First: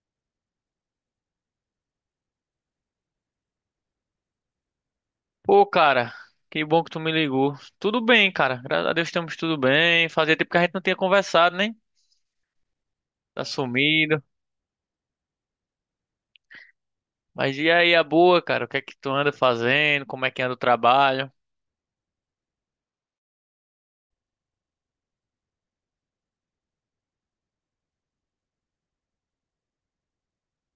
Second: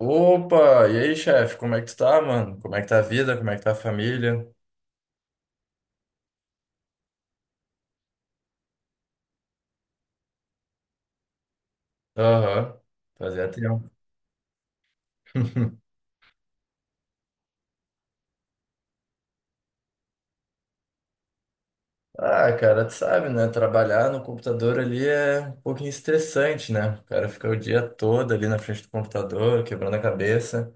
Opa, e aí, chefe, como é que tu tá, mano? Como é que tá a vida? Como é que tá a família? Pô, cara, que bom que tu me ligou. Tudo bem, cara. Graças a Deus estamos tudo bem. Fazia tempo que a gente não tinha conversado, né? Aham, Tá fazia tempo. sumido. Mas e aí, a boa, cara? O que é que tu anda fazendo? Como é que anda o trabalho? Ah, cara, tu sabe, né? Trabalhar no computador ali é um pouquinho estressante, né? O cara fica o dia todo ali na frente do computador, quebrando a cabeça.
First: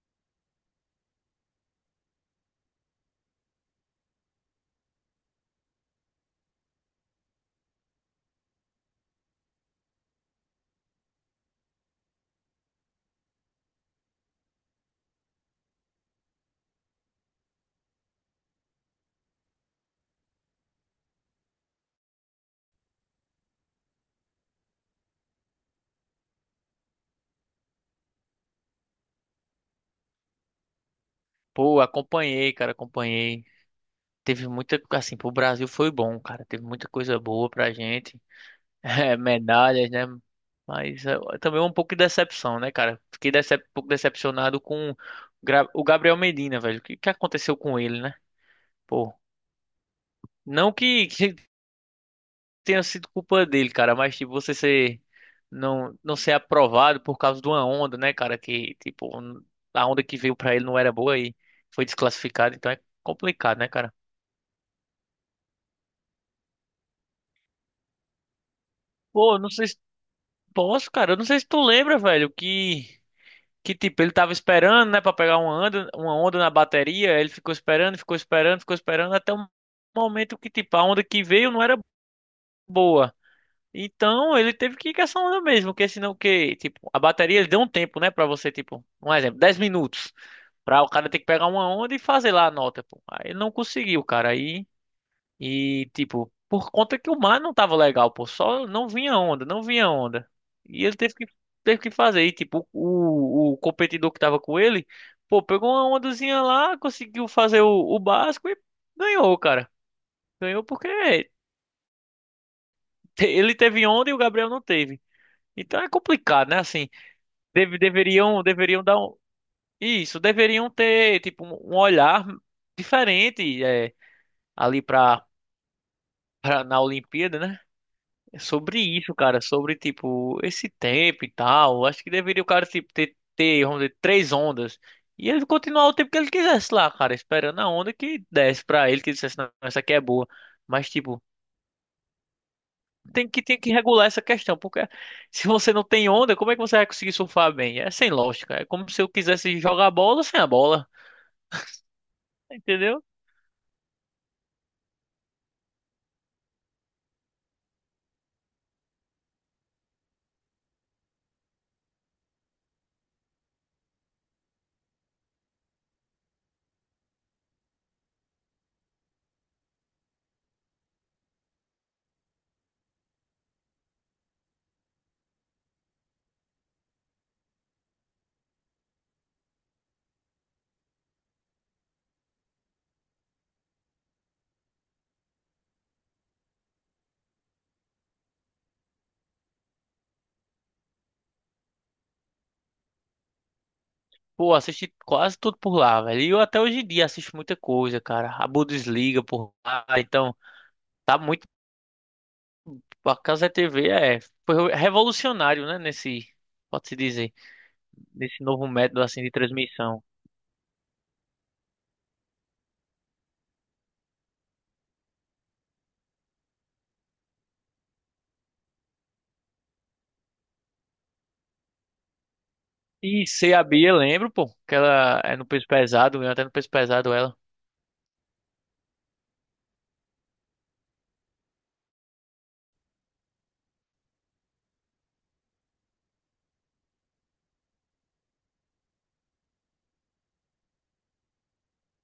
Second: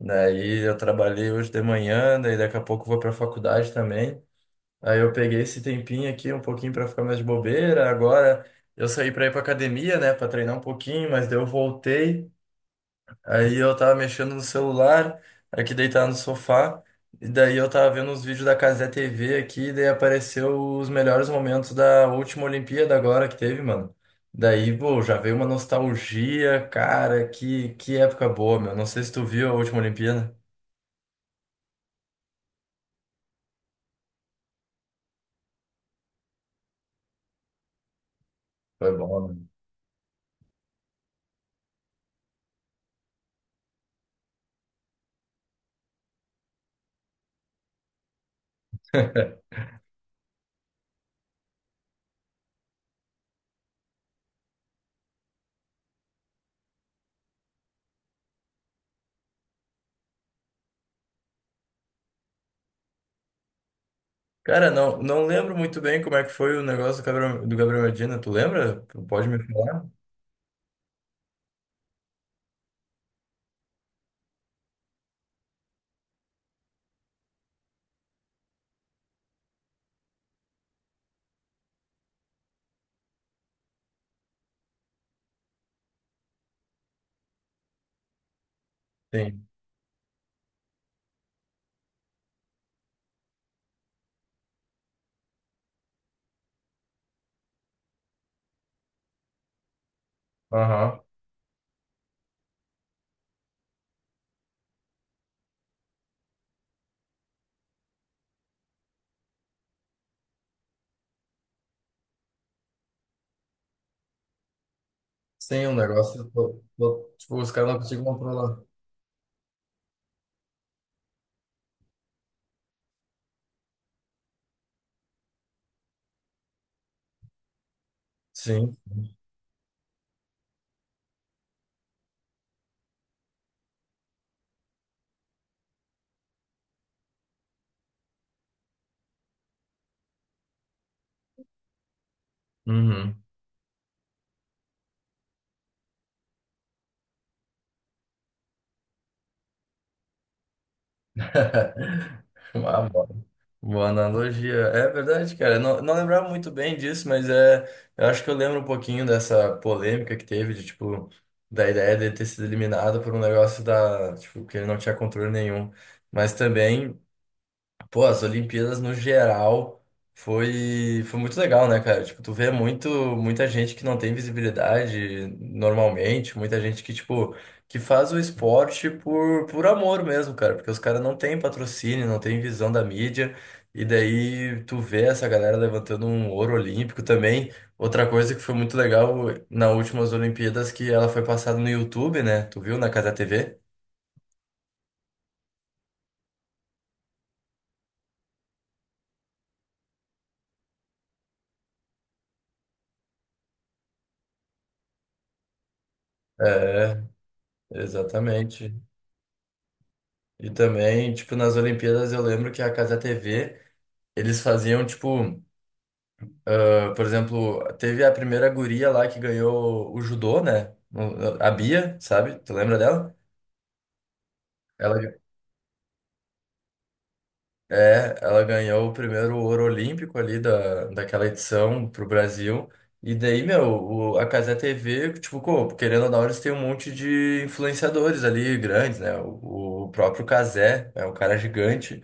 Daí eu trabalhei hoje de manhã, daí daqui a pouco eu vou pra faculdade também. Aí eu peguei esse tempinho aqui um pouquinho pra ficar mais de bobeira. Agora eu saí pra ir pra academia, né? Pra treinar um pouquinho, mas daí eu voltei. Aí eu tava mexendo no celular, aqui deitado no sofá, e daí eu tava vendo uns vídeos da Cazé TV aqui, e daí apareceu os melhores momentos da última Olimpíada agora que teve, mano. Daí, pô, já veio uma nostalgia, cara, que época boa, meu. Não sei se tu viu a última Olimpíada. Pô, acompanhei, cara, acompanhei. Teve muita, assim, pro Brasil foi bom, cara. Teve muita coisa boa pra gente. Foi É, bom, né? medalhas, né? Mas é também um pouco de decepção, né, cara? Fiquei decep um pouco decepcionado com o Gabriel Medina, velho. O que que aconteceu com ele, né? Pô, não que que tenha sido culpa dele, cara, mas tipo, você ser não não ser aprovado por causa de uma onda, né, cara, que tipo, a onda que veio pra ele não era boa e foi desclassificado, então é complicado, né, cara? Cara, não, não lembro muito bem como é que foi o negócio do Gabriel Medina. Tu lembra? Tu pode Pô, me eu não sei se falar? posso, cara, eu não sei se tu lembra, velho, que tipo, ele tava esperando, né, pra pegar uma onda na bateria, ele ficou esperando, ficou esperando, ficou esperando até o momento que tipo, a onda que veio não era boa. Então ele teve que ir com essa onda mesmo, porque senão que, tipo, a bateria ele deu um tempo, né, pra você, tipo, um exemplo, Sim. 10 minutos, pra o cara ter que pegar uma onda e fazer lá a nota, pô. Aí ele não conseguiu, cara, aí, e, tipo, por conta que o mar não tava legal, pô, só não vinha onda, não vinha onda. E ele Aham. teve que fazer, e, tipo, o competidor que tava com ele, pô, pegou uma ondazinha lá, conseguiu fazer o básico e ganhou, cara. Ganhou porque ele teve onda e o Gabriel não teve. Sim, o Então é negócio. complicado, né? Pô, Assim, pô, tipo, os caras deve- não conseguem deveriam, controlar. deveriam dar um, isso, deveriam ter tipo um olhar diferente é, ali para na Olimpíada, né? É, Sim. sobre isso, cara, sobre tipo esse tempo e tal. Acho que deveria o cara tipo, ter, vamos dizer, três ondas e ele continuar o tempo que ele quisesse lá, cara, esperando a onda que desse pra ele, que ele dissesse, não, essa aqui é boa. Mas tipo Uhum. tem que regular essa questão, porque se você não tem onda, como é que você vai conseguir surfar bem? É sem lógica. É como se eu quisesse jogar bola sem a bola, Ah, entendeu? boa, boa analogia. É verdade, cara. Eu não, não lembrava muito bem disso, mas é, eu acho que eu lembro um pouquinho dessa polêmica que teve, de tipo, da ideia de ter sido eliminado por um negócio da, tipo, que ele não tinha controle nenhum. Mas também. Pô, as Olimpíadas no geral foi muito legal, né, cara? Tipo, tu vê muito, muita gente que não tem visibilidade normalmente, muita gente que, tipo, que faz o esporte por amor mesmo, cara, porque os caras não têm patrocínio, não têm visão da mídia, e daí tu vê essa galera levantando um ouro olímpico também. Outra coisa que foi muito legal nas últimas Olimpíadas que ela foi passada no YouTube, né? Tu viu na Casa TV? Pô, assisti quase tudo por lá, velho. E eu até hoje em dia assisto muita coisa, cara. A Bundesliga por lá, então tá muito. A Casa TV foi revolucionário, né? Nesse, pode-se É, dizer, nesse novo exatamente. método assim de transmissão. E também, tipo, nas Olimpíadas eu lembro que a Casa TV, eles faziam, tipo, ah, por exemplo, teve a primeira guria lá que ganhou o judô, né? O- a Bia, sabe? Tu lembra dela? E CA Bia, lembro, pô, que Ela ela é no peso pesado, eu até no peso pesado ela. é, ela ganhou o primeiro ouro olímpico ali da, daquela edição pro Brasil. E daí, meu, o- a Cazé TV, tipo, co- querendo ou não, eles têm um monte de influenciadores ali grandes, né? O próprio Cazé é um cara gigante.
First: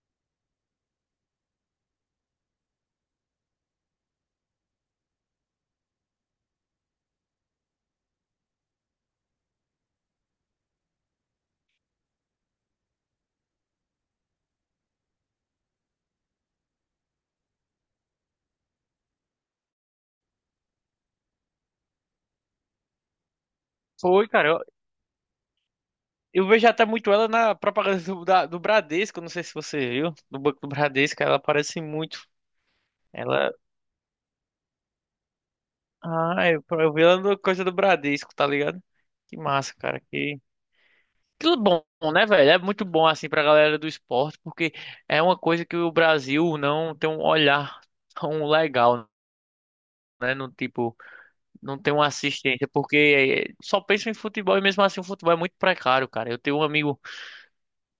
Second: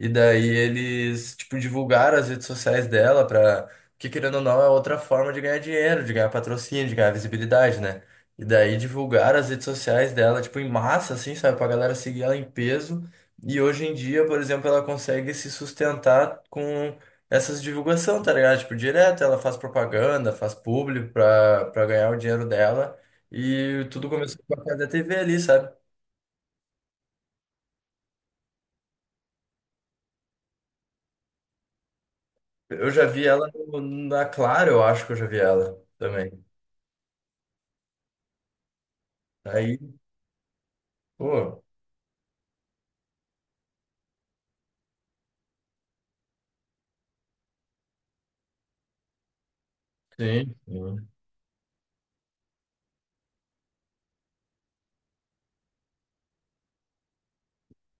E daí eles, tipo, divulgaram as redes sociais dela pra... Que, querendo ou não, é outra forma de ganhar dinheiro, de ganhar patrocínio, de ganhar visibilidade, né? E daí divulgaram as redes sociais dela, tipo, em massa, assim, sabe? Pra galera seguir ela em peso. E hoje em dia, por exemplo, ela consegue se sustentar com essas divulgação, tá ligado? Tipo, direto, ela faz propaganda, faz publi pra ganhar o dinheiro dela. E tudo Foi, começou com cara. a casa da TV ali, sabe? Eu vejo até muito ela na propaganda do Bradesco, não sei se você viu, do Banco do Bradesco, ela aparece muito. Eu já vi ela Ela. no- na Claro, eu acho que eu já vi ela Ah, também. eu vi ela no coisa do Bradesco, tá ligado? Que massa, Aí, cara. Que pô, bom, né, velho? É muito bom, assim, pra galera do esporte, porque é uma coisa que o Brasil não tem um olhar tão legal, né? No sim, tipo, sim. não tem uma assistência, porque só pensa em futebol e mesmo assim o futebol é muito precário, cara. Eu tenho um amigo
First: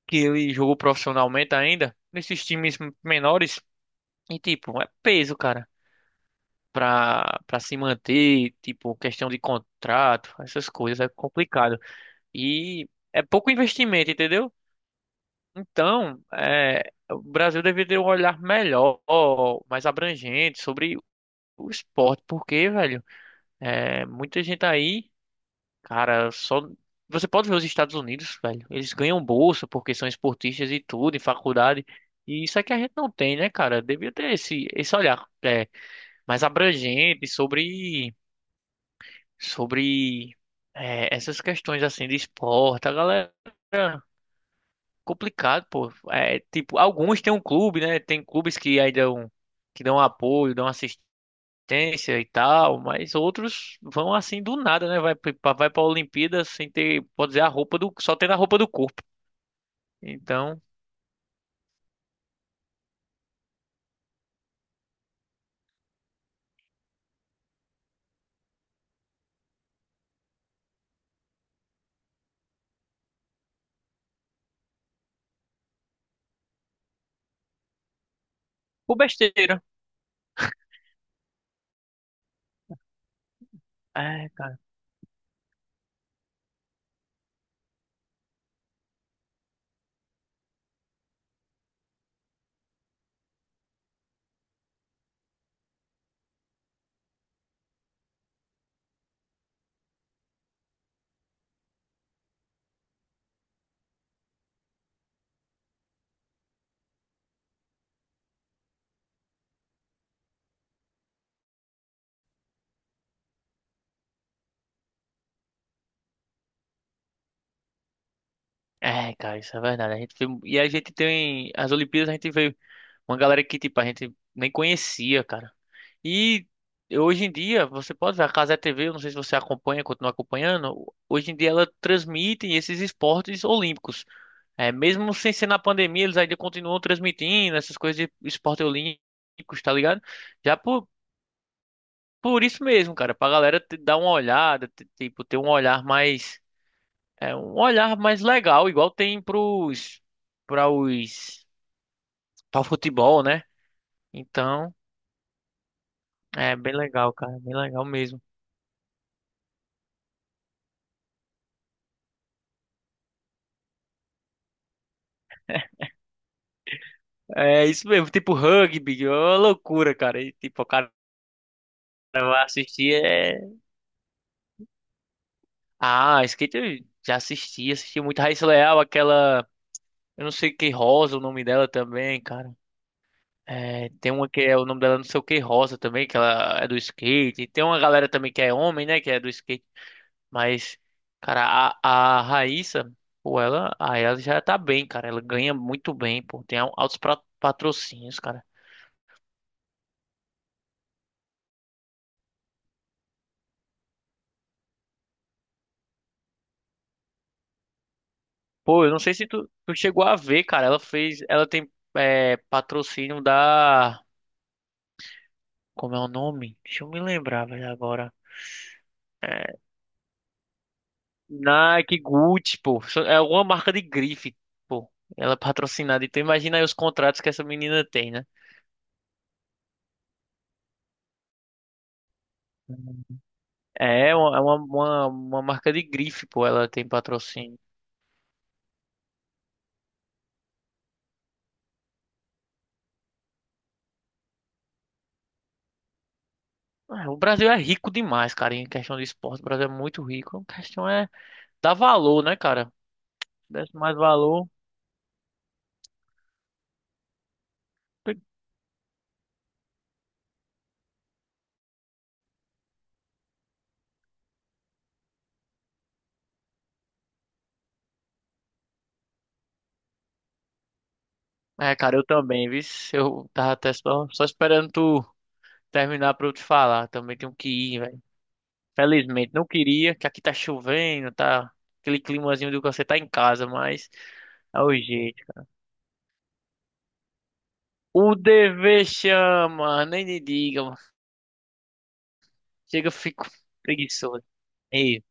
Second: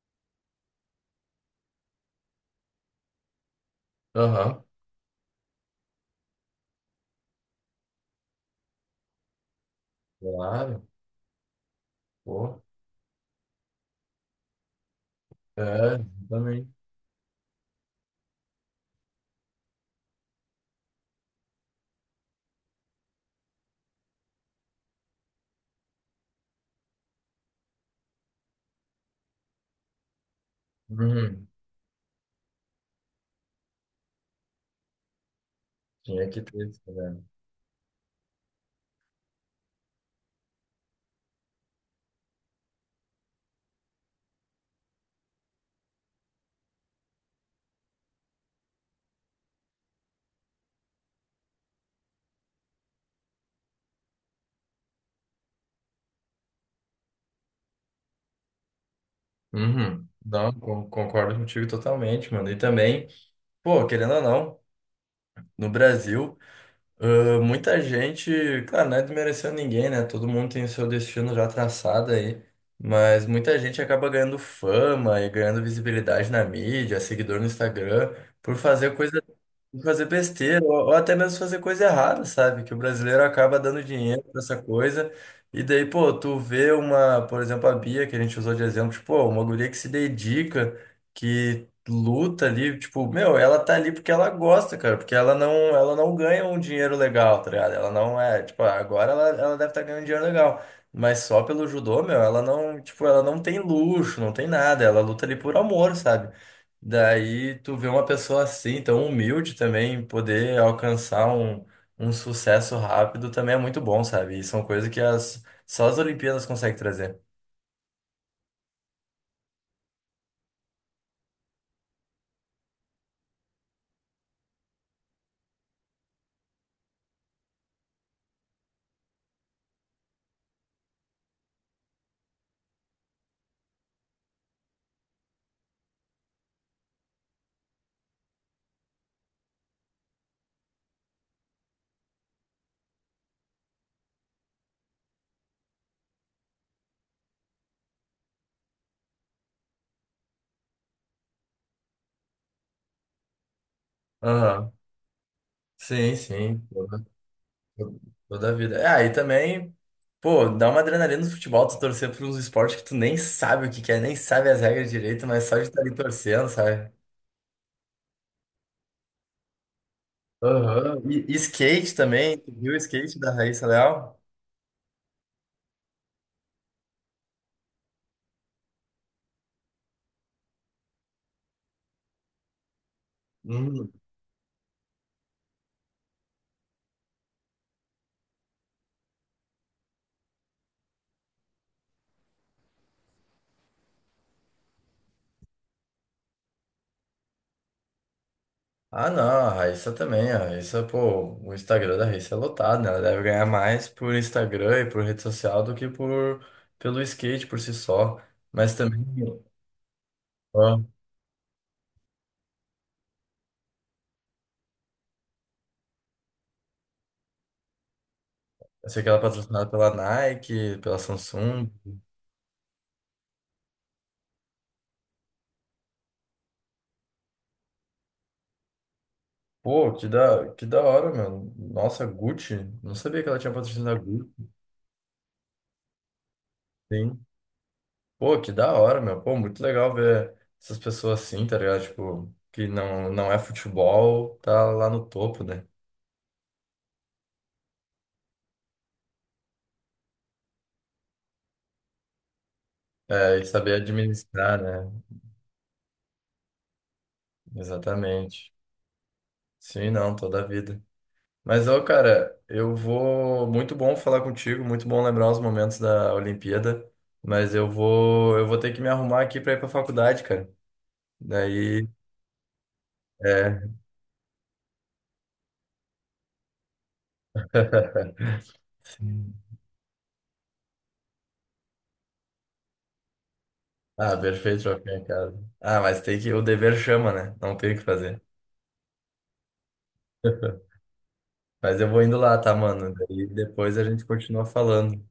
que ele jogou profissionalmente ainda, nesses times menores. E Aham, tipo, é peso, cara, pra se manter, tipo, questão de contrato, essas claro, coisas é complicado. pô. E é pouco investimento, entendeu? É, Então, também. é, o Brasil deveria ter um olhar melhor, mais abrangente sobre o esporte, porque, velho, é, muita gente aí, cara, só. Você pode ver os Estados Unidos, velho, eles ganham bolsa porque são esportistas e tudo, em Uhum. faculdade. E isso é que a gente não tem, né, cara? Devia ter esse olhar. É, Tinha mais que ter isso, né? abrangente sobre é, essas questões assim de esporte. A galera complicado, pô. É, tipo, alguns têm um clube, né? Tem clubes que aí dão que dão apoio, dão assistência e tal, mas outros vão assim do nada, né? Vai para Olimpíada sem ter, pode dizer, a roupa do só tendo a roupa do corpo. Uhum. Não, Então, con- concordo contigo totalmente, mano. E também, pô, querendo ou não. No Brasil. Ah, muita gente, claro, não é desmerecendo ninguém, né? Todo mundo tem o seu destino já traçado aí. Mas muita gente acaba ganhando fama e ganhando visibilidade na mídia, seguidor no Instagram, por fazer por coisa. besteira. Fazer besteira, ou até mesmo fazer coisa errada, sabe? Que o brasileiro acaba dando dinheiro É, pra cara. essa coisa. E daí, pô, tu vê uma, por exemplo, a Bia, que a gente usou de exemplo, tipo, pô, uma guria que se dedica, que luta ali, tipo, meu, ela tá ali porque ela gosta, cara, porque ela não ganha um dinheiro legal, tá ligado? Ela não é, tipo, agora ela, ela deve estar ganhando dinheiro legal. Mas só pelo judô, meu, ela não, tipo, ela não tem luxo, não tem nada, ela luta ali por amor, sabe? Daí tu vê uma pessoa assim, tão humilde também, poder alcançar um, um sucesso rápido também é muito bom, sabe? E são coisas que as, só as Olimpíadas conseguem trazer. É, cara, isso é verdade. A gente tem. As Olimpíadas a gente veio. Uma galera que, tipo, a gente nem conhecia, cara. E hoje em dia, você pode ver, a Cazé TV, eu não sei se você acompanha, continua acompanhando, hoje em dia ela transmite esses esportes olímpicos. É, mesmo sem ser na pandemia, eles ainda continuam transmitindo essas coisas de esporte olímpicos, tá ligado? Já por isso mesmo, cara, pra galera dar uma olhada, tipo, ter um olhar mais, é, um olhar mais legal, igual tem pros, pra os, pra o futebol, né? Aham. Então, Sim, é sim. bem Toda, legal, cara, bem legal mesmo. toda a vida. É, aí também, pô, dá uma adrenalina no futebol, tu torcer por uns esportes que tu nem sabe o que que é, nem sabe as regras direito, mas só de estar ali torcendo, sabe? É isso mesmo, tipo rugby, ó, loucura, cara. E, tipo, o cara Aham. E skate também, vai tu viu o assistir skate da é. Raíssa Leal? Ah, skate eu já assisti muito Raíssa Leal, aquela. Eu não sei que Rosa, o nome dela também, cara. É, tem uma que é o nome dela não sei o que Rosa também, que ela é do skate. Tem uma galera também que é homem, né, que é do skate. Mas, cara, a Raíssa, pô, ela já tá bem, cara. Ela ganha muito bem, pô. Tem altos patrocínios, cara. Ah, não, a Raíssa também, a Raíssa, pô, o Instagram da Raíssa é lotado, né? Ela deve ganhar mais por Instagram e por rede social do que por pelo skate por si só. Mas Pô, eu não também, sei se tu chegou a ver, cara. Ela ó, fez. Ela tem patrocínio da. Como é o nome? Deixa eu me lembrar, velho, agora. eu sei que ela é É, patrocinada pela Nike, pela Samsung. Nike, Gucci, pô. É alguma marca de grife, pô. Ela é patrocinada. Então imagina aí os contratos que essa menina tem, né? Pô, que da hora, meu. Nossa, Gucci. Não sabia que ela tinha patrocinado a É uma, é Gucci, uma, uma, uma marca de grife, pô. Ela tem sim. patrocínio. Pô, que da hora, meu. Pô, muito legal ver essas pessoas assim, tá ligado? Tipo, que não, não é futebol, tá lá no topo, né? Ah, o Brasil é rico demais, cara, em questão de esporte. O Brasil é muito rico. A questão é dar valor, né, cara? É, e Desse saber mais valor. administrar, né? Exatamente. Sim, não, toda a vida. Mas, ô, cara, eu vou. Muito bom falar contigo, muito bom lembrar os momentos da Olimpíada. Mas eu vou ter que me arrumar aqui pra ir pra faculdade, cara. É, Daí, cara, eu também, viu? Eu tava é. até só esperando tu terminar pra eu te falar. Também tenho que ir, velho. Felizmente, Sim. não queria, que aqui tá chovendo, tá aquele climazinho de que você tá em casa, mas Ah, é perfeito, o já fiquei em jeito. casa. Ah, mas tem que. O dever chama, né? Não tem o que O fazer. dever chama, nem me diga, mano. Mas eu vou indo lá, tá, Chega, mano? eu Daí fico depois a gente preguiçoso. continua falando. E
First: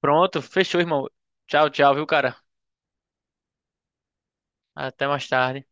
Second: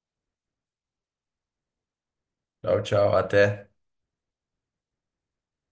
pronto, fechou, irmão. Tchau, tchau, viu, cara? Tchau, tchau. Até. Até mais tarde.